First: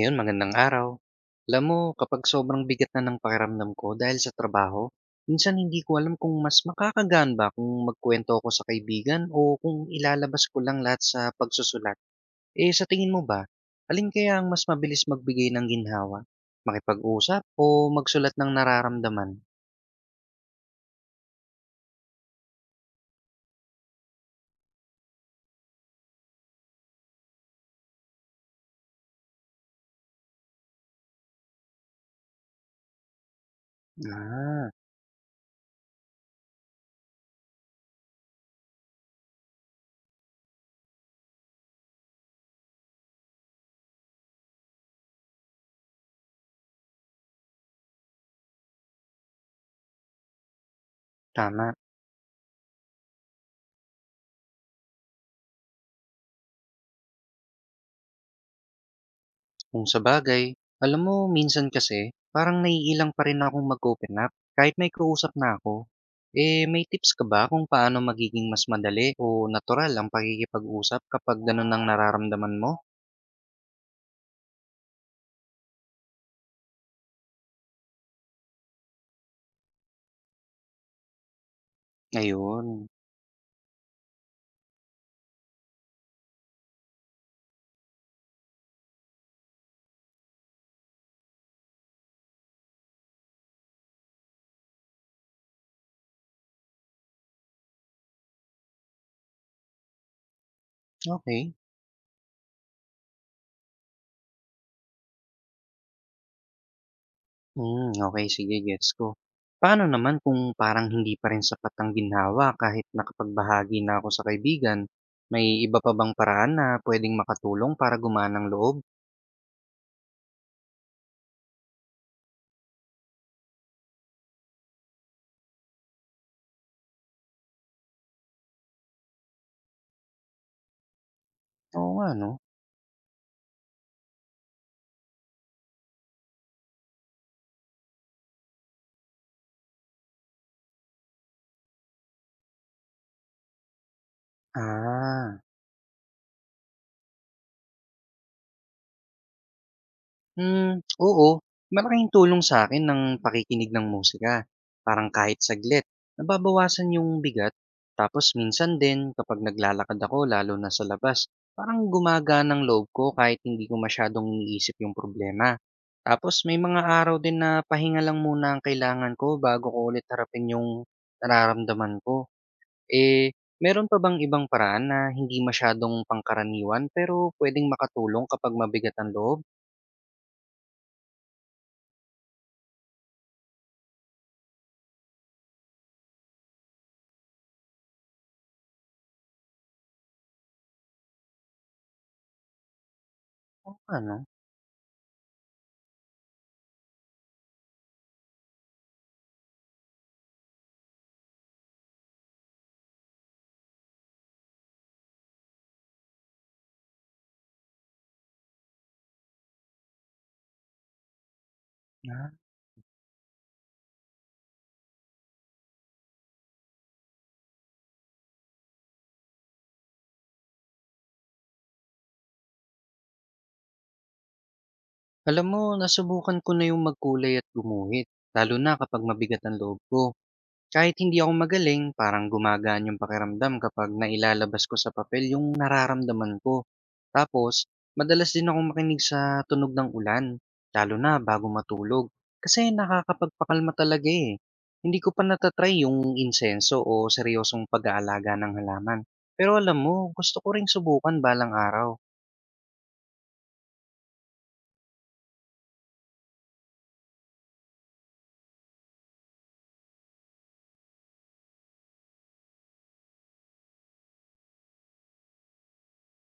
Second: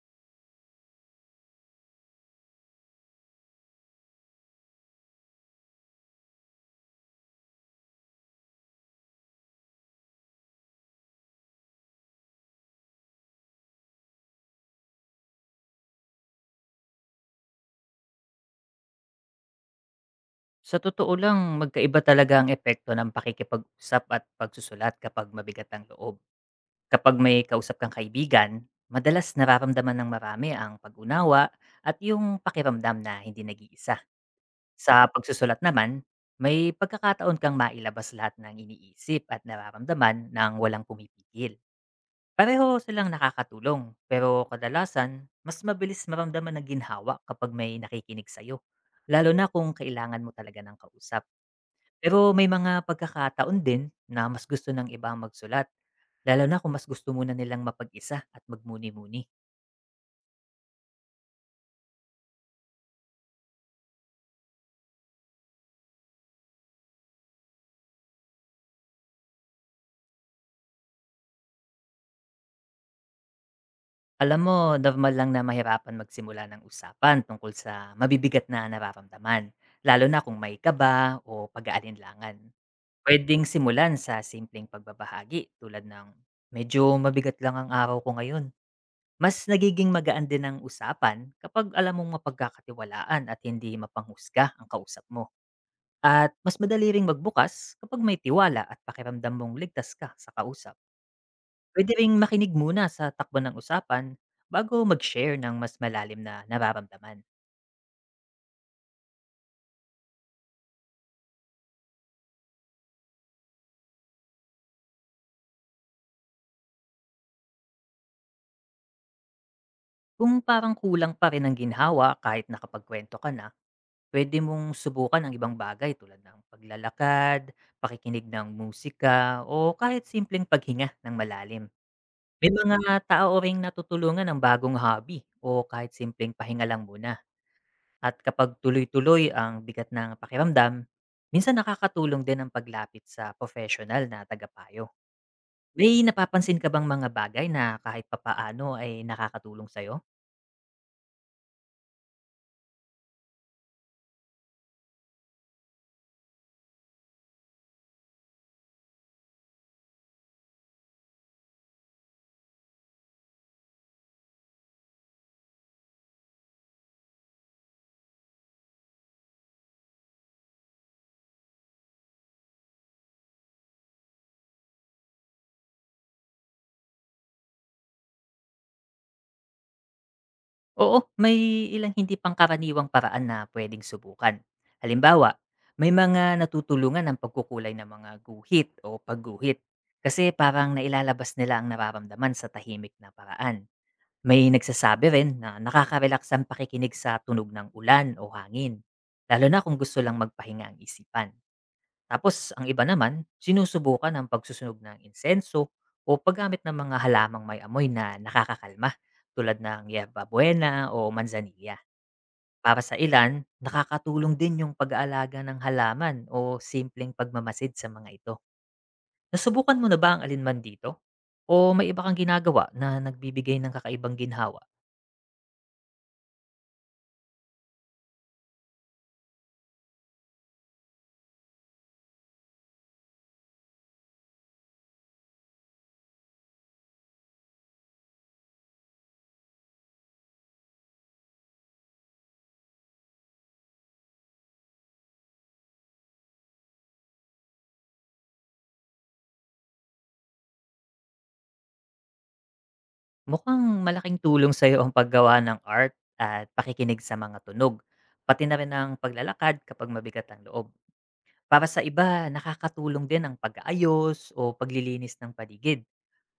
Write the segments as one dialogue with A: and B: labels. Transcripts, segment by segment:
A: Ayun, magandang araw. Alam mo, kapag sobrang bigat na ng pakiramdam ko dahil sa trabaho, minsan hindi ko alam kung mas makakagaan ba kung magkwento ako sa kaibigan o kung ilalabas ko lang lahat sa pagsusulat. Eh, sa tingin mo ba, alin kaya ang mas mabilis magbigay ng ginhawa? Makipag-usap o magsulat ng nararamdaman?
B: Sa totoo lang, magkaiba talaga ang epekto ng pakikipag-usap at pagsusulat kapag mabigat ang loob. Kapag may kausap kang kaibigan, madalas nararamdaman ng marami ang pag-unawa at yung pakiramdam na hindi nag-iisa.
A: Ah,
B: Sa pagsusulat naman, may pagkakataon kang mailabas lahat ng iniisip at nararamdaman ng walang pumipigil. Pareho silang nakakatulong, pero kadalasan, mas mabilis maramdaman ng ginhawa kapag may nakikinig sa'yo, lalo na kung kailangan mo talaga ng kausap.
A: tama.
B: Pero may mga pagkakataon din na mas gusto ng iba ang magsulat, lalo na kung mas gusto muna nilang mapag-isa at magmuni-muni.
A: Kung sabagay, alam mo minsan kasi parang naiilang pa rin akong mag-open up kahit may kausap na ako. Eh may tips ka ba kung paano magiging mas madali o natural ang pakikipag-usap kapag ganun ang nararamdaman mo?
B: Alam mo, normal lang na mahirapan magsimula ng usapan tungkol sa mabibigat na nararamdaman, lalo na kung may kaba o pag-aalinlangan.
A: Ayun,
B: Pwedeng simulan sa simpleng pagbabahagi tulad ng medyo mabigat lang ang araw ko ngayon. Mas nagiging magaan din ang usapan kapag alam mong mapagkakatiwalaan at hindi mapanghusga ang kausap mo. At mas madali ring magbukas kapag may tiwala at pakiramdam mong ligtas ka sa kausap.
A: okay.
B: Pwede ring makinig muna sa takbo ng usapan bago mag-share ng mas malalim na nararamdaman.
A: Okay, sige, gets ko. Paano naman kung parang hindi pa rin sapat ang ginhawa kahit nakapagbahagi na ako sa kaibigan? May iba pa bang paraan na puwedeng makatulong para gumanang loob?
B: Kung parang kulang pa rin ang ginhawa kahit nakapagkwento ka na, pwede mong subukan ang ibang bagay tulad ng paglalakad, pakikinig ng musika, o kahit simpleng paghinga ng malalim.
A: Oo nga 'no.
B: May mga tao ring natutulungan ng bagong hobby o kahit simpleng pahinga lang muna. At kapag tuloy-tuloy ang bigat ng pakiramdam, minsan nakakatulong din ang paglapit sa professional na tagapayo.
A: Ah.
B: May napapansin ka bang mga bagay na kahit papaano ay nakakatulong sa'yo?
A: Oo. Malaking tulong sa akin ng pakikinig ng musika. Parang kahit saglit, nababawasan yung bigat. Tapos minsan din kapag naglalakad ako lalo na sa labas, parang gumagana ng loob ko kahit hindi ko masyadong iniisip yung problema. Tapos may mga araw din na pahinga lang muna ang kailangan ko bago ko ulit harapin yung nararamdaman ko. Eh, meron pa bang ibang paraan na hindi masyadong pangkaraniwan pero pwedeng makatulong kapag mabigat ang loob?
B: Oo, may ilang hindi pangkaraniwang paraan na pwedeng subukan. Halimbawa, may mga natutulungan ang pagkukulay ng mga guhit o pagguhit kasi parang nailalabas nila ang nararamdaman sa tahimik na paraan.
A: Oo nga 'no?
B: May nagsasabi rin na nakaka-relax ang pakikinig sa tunog ng ulan o hangin, lalo na kung gusto lang magpahinga ang isipan. Tapos ang iba naman, sinusubukan ang pagsusunog ng insenso o paggamit ng mga halamang may amoy na nakakakalma tulad ng yerba buena o manzanilla.
A: Ah,
B: Para sa ilan, nakakatulong din yung pag-aalaga ng halaman o simpleng pagmamasid sa mga ito. Nasubukan mo na ba ang alinman dito? O may iba kang ginagawa na nagbibigay ng kakaibang ginhawa?
A: alam mo, nasubukan ko na yung magkulay at gumuhit, lalo na kapag mabigat ang loob ko. Kahit hindi ako magaling, parang gumagaan yung pakiramdam kapag nailalabas ko sa papel yung nararamdaman ko. Tapos, madalas din akong makinig sa tunog ng ulan, lalo na bago matulog, kasi nakakapagpakalma talaga eh. Hindi ko pa natatry yung insenso o seryosong pag-aalaga ng halaman. Pero alam mo, gusto ko ring subukan balang araw.
B: Mukhang malaking tulong sa'yo ang paggawa ng art at pakikinig sa mga tunog, pati na rin ang paglalakad kapag mabigat ang loob. Para sa iba, nakakatulong din ang pag-aayos o paglilinis ng paligid.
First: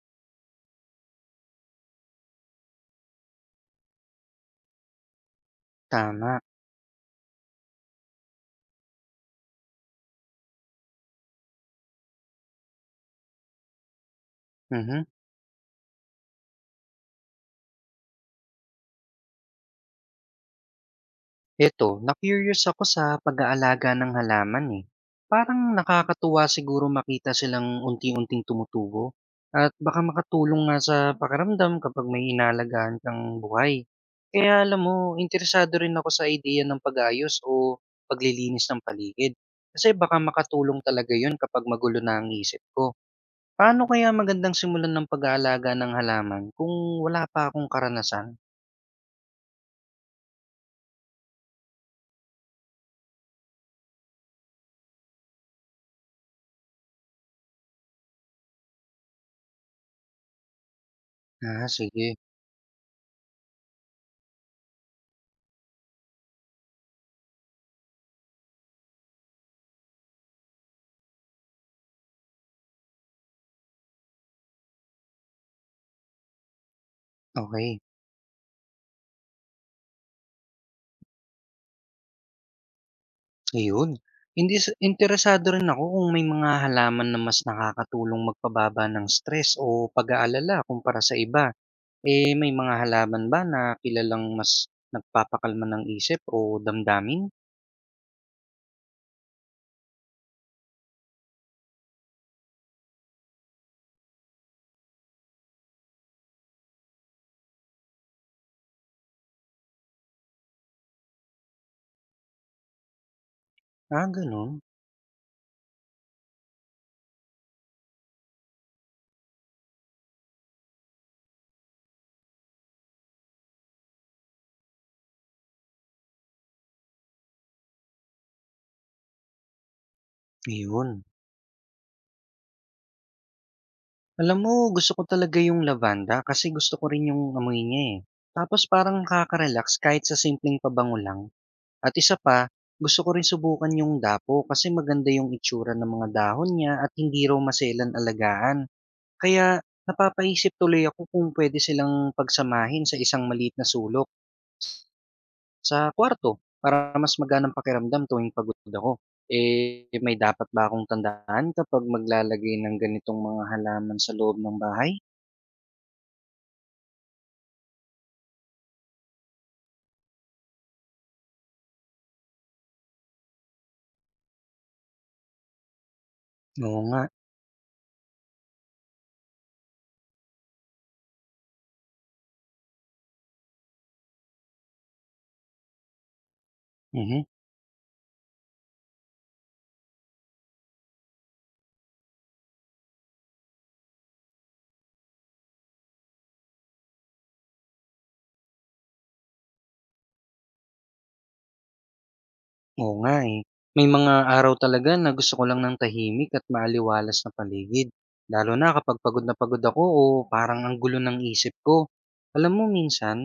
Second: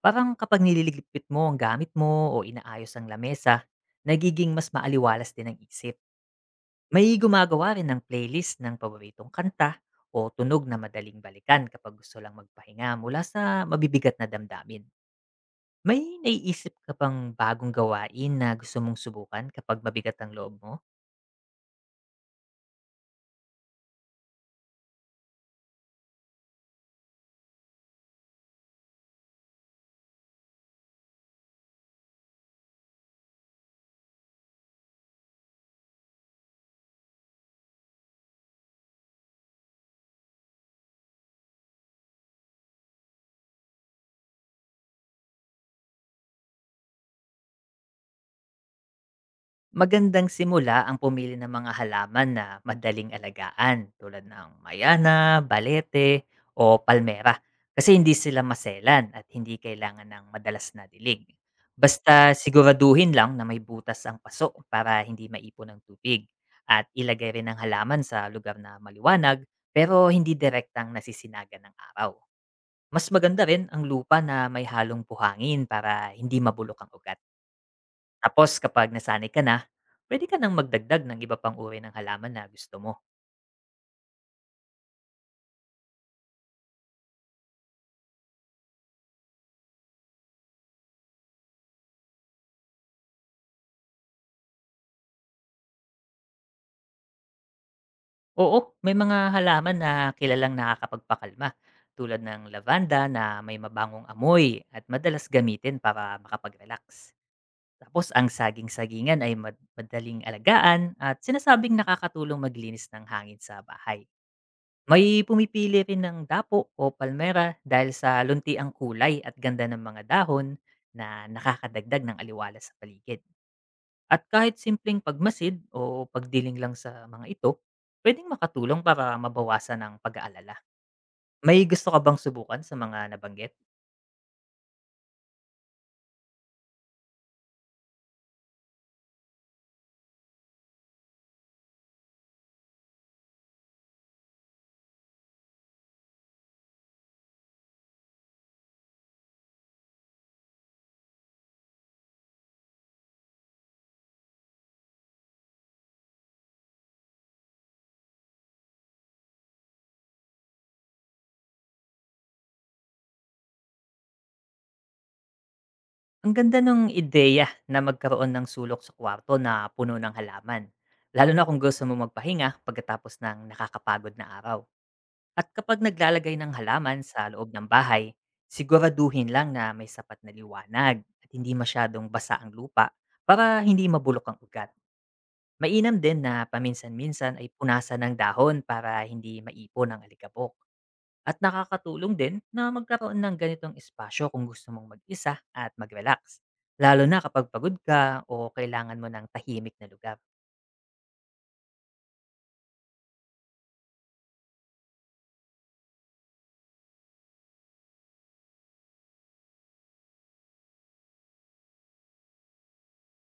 B: Parang kapag nililigpit mo ang gamit mo o inaayos ang lamesa, nagiging mas maaliwalas din ang isip.
A: Tama.
B: May gumagawa rin ng playlist ng paboritong kanta o tunog na madaling balikan kapag gusto lang magpahinga mula sa mabibigat na damdamin.
A: Mhm.
B: May naiisip ka bang bagong gawain na gusto mong subukan kapag mabigat ang loob mo?
A: Eto, na-curious ako sa pag-aalaga ng halaman eh. Parang nakakatuwa siguro makita silang unti-unting tumutubo. At baka makatulong nga sa pakiramdam kapag may inalagaan kang buhay. Kaya alam mo, interesado rin ako sa ideya ng pag-ayos o paglilinis ng paligid. Kasi baka makatulong talaga yun kapag magulo na ang isip ko. Paano kaya magandang simulan ng pag-aalaga ng halaman kung wala pa akong karanasan?
B: Magandang simula ang pumili ng mga halaman na madaling alagaan tulad ng mayana, balete, o palmera, kasi hindi sila maselan at hindi kailangan ng madalas na dilig.
A: Ah,
B: Basta
A: sige.
B: siguraduhin lang na may butas ang paso para hindi maipon ng tubig, at ilagay rin ang halaman sa lugar na maliwanag pero hindi direktang nasisinagan ng araw. Mas maganda rin ang lupa na may halong buhangin para hindi mabulok ang ugat.
A: Okay.
B: Tapos kapag nasanay ka na, pwede ka nang magdagdag ng iba pang uri ng halaman na gusto mo.
A: Ayun. Indis interesado rin ako kung may mga halaman na mas nakakatulong magpababa ng stress o pag-aalala kumpara sa iba. Eh, may mga halaman ba na kilalang mas nagpapakalma ng isip o damdamin?
B: Oo, may mga halaman na kilalang nakakapagpakalma tulad ng lavanda na may mabangong amoy at madalas gamitin para makapag-relax. Tapos ang saging-sagingan ay madaling alagaan at sinasabing nakakatulong maglinis ng hangin sa
A: Ah,
B: bahay.
A: ganun.
B: May pumipili rin ng dapo o palmera dahil sa lunti ang kulay at ganda ng mga dahon na nakakadagdag ng aliwalas sa paligid. At kahit simpleng pagmasid o pagdiling lang sa mga ito, pwedeng makatulong para mabawasan ang pag-aalala.
A: Ayun.
B: May gusto ka bang subukan sa mga nabanggit?
A: Alam mo, gusto ko talaga yung lavanda kasi gusto ko rin yung amoy niya eh. Tapos parang nakaka-relax kahit sa simpleng pabango lang. At isa pa, gusto ko rin subukan yung dapo kasi maganda yung itsura ng mga dahon niya at hindi raw maselan alagaan. Kaya napapaisip tuloy ako kung pwede silang pagsamahin sa isang maliit na sulok sa kwarto para mas magaan pakiramdam tuwing pagod ako. Eh, may dapat ba akong tandaan kapag maglalagay ng ganitong mga halaman sa loob ng bahay?
B: Ang ganda ng ideya na magkaroon ng sulok sa kwarto na puno ng halaman. Lalo na kung gusto mo magpahinga pagkatapos ng nakakapagod na araw. At kapag naglalagay ng
A: Oo
B: halaman
A: nga.
B: sa loob ng bahay, siguraduhin lang na may sapat na liwanag at hindi masyadong basa ang lupa para hindi mabulok ang ugat. Mainam din na
A: Mhm.
B: paminsan-minsan ay punasan ng dahon para hindi maipon ang alikabok. At nakakatulong din na magkaroon ng ganitong espasyo kung gusto mong mag-isa at mag-relax. Lalo na kapag pagod ka o kailangan mo ng tahimik na lugar.
A: Oo nga eh. May mga araw talaga na gusto ko lang ng tahimik at maaliwalas na paligid. Lalo na kapag pagod na pagod ako o parang ang gulo ng isip ko. Alam mo minsan,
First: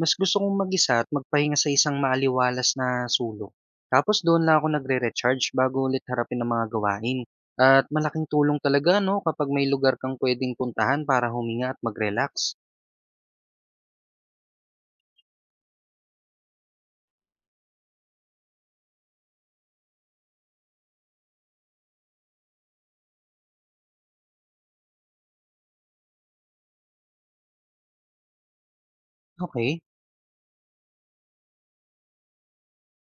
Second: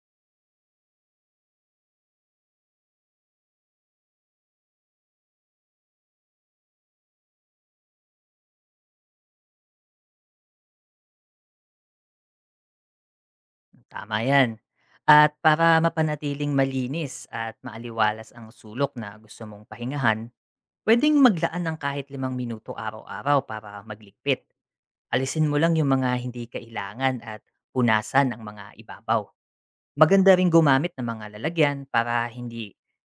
A: mas gusto kong mag-isa at magpahinga sa isang maaliwalas na sulok. Tapos doon lang ako nagre-recharge bago ulit harapin ang mga gawain. At malaking tulong talaga no kapag may lugar kang pwedeng puntahan para huminga at mag-relax.
B: Tama yan. At para mapanatiling malinis at maaliwalas ang sulok na gusto mong pahingahan, pwedeng maglaan ng kahit limang minuto araw-araw para magligpit. Alisin mo lang yung mga hindi kailangan at punasan ang mga ibabaw.
A: Okay.
B: Maganda rin gumamit ng mga lalagyan para hindi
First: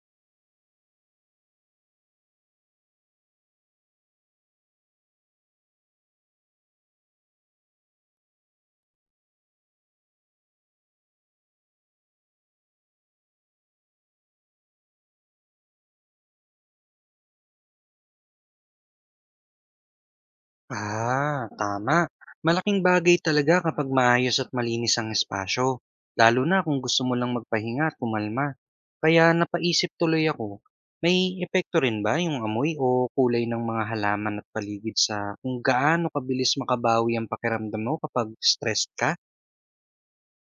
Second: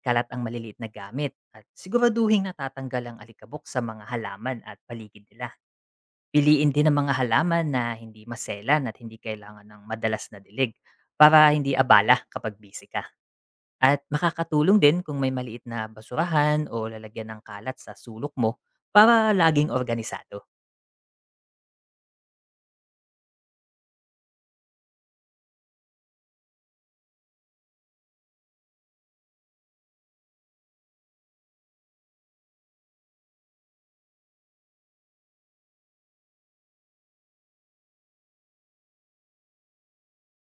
B: kalat ang maliliit na gamit, at siguraduhin natatanggal ang alikabok sa mga halaman at paligid nila. Piliin din ang mga halaman na hindi maselan at hindi kailangan ng madalas na dilig, para hindi abala kapag busy ka. At makakatulong din kung may maliit na basurahan o lalagyan ng kalat sa sulok mo para laging organisado.
A: Ah, tama. Malaking bagay talaga kapag maayos at malinis ang espasyo, lalo na kung gusto mo lang magpahinga at kumalma. Kaya napaisip tuloy ako, may epekto rin ba yung amoy o kulay ng mga halaman at paligid sa kung gaano kabilis makabawi ang pakiramdam mo kapag stressed ka?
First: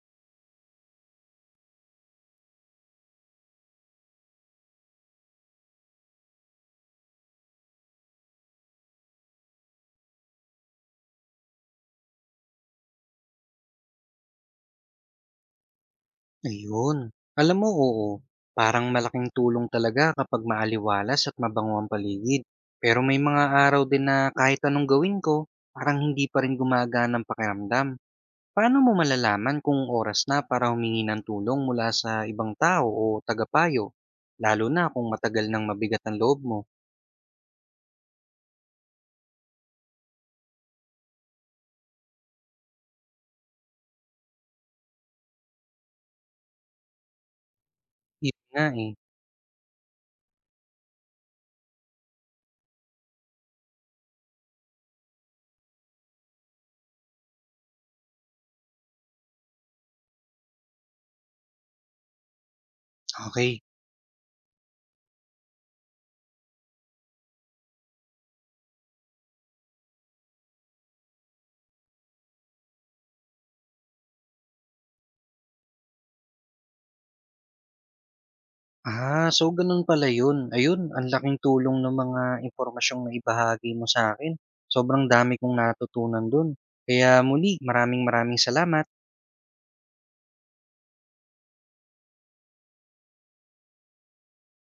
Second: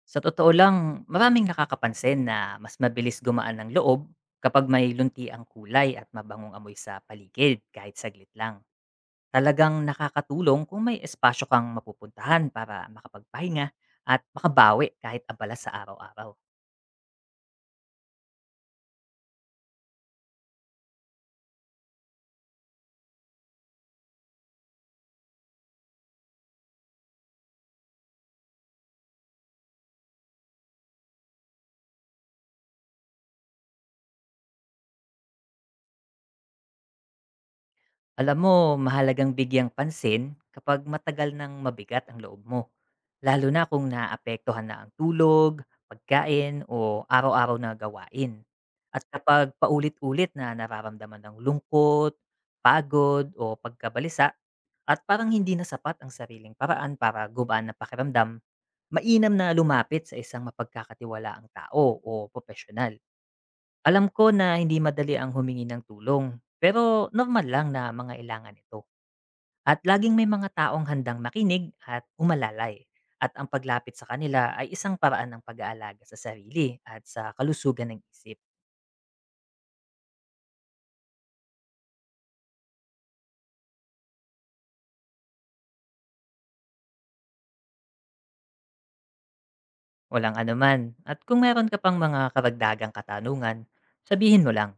B: Sa totoo lang, maraming nakakapansin na mas mabilis gumaan ng loob kapag may lunti ang kulay at mabangong amoy sa paligid kahit saglit lang. Talagang nakakatulong kung may espasyo kang mapupuntahan para makapagpahinga at makabawi kahit abala sa araw-araw.
A: Ayun. Alam mo, oo. Parang malaking tulong talaga kapag maaliwalas at mabango ang paligid. Pero may mga araw din na kahit anong gawin ko, parang hindi pa rin gumagana ang pakiramdam. Paano mo malalaman kung oras na para humingi ng tulong mula sa ibang tao o tagapayo? Lalo na kung matagal nang mabigat ang loob mo.
B: Alam mo, mahalagang bigyang pansin kapag matagal nang mabigat ang loob mo. Lalo na kung naapektuhan na ang tulog, pagkain o araw-araw na
A: Yun
B: gawain.
A: nga eh.
B: At kapag paulit-ulit na nararamdaman ng lungkot, pagod o pagkabalisa, at parang hindi na sapat ang sariling paraan para gubaan na pakiramdam, mainam na lumapit sa isang mapagkakatiwalaang tao o profesional.
A: Okay.
B: Alam ko na hindi madali ang humingi ng tulong, pero normal lang na mangailangan ito. At laging may mga taong handang makinig at umalalay. At ang paglapit sa kanila ay isang paraan ng pag-aalaga sa sarili at sa kalusugan ng isip.
A: Ah, so ganun pala yun. Ayun, ang laking tulong ng mga impormasyong naibahagi mo sa akin. Sobrang dami kong natutunan dun. Kaya muli, maraming maraming salamat.
B: Walang anuman. At kung meron ka pang mga karagdagang katanungan, sabihin mo lang.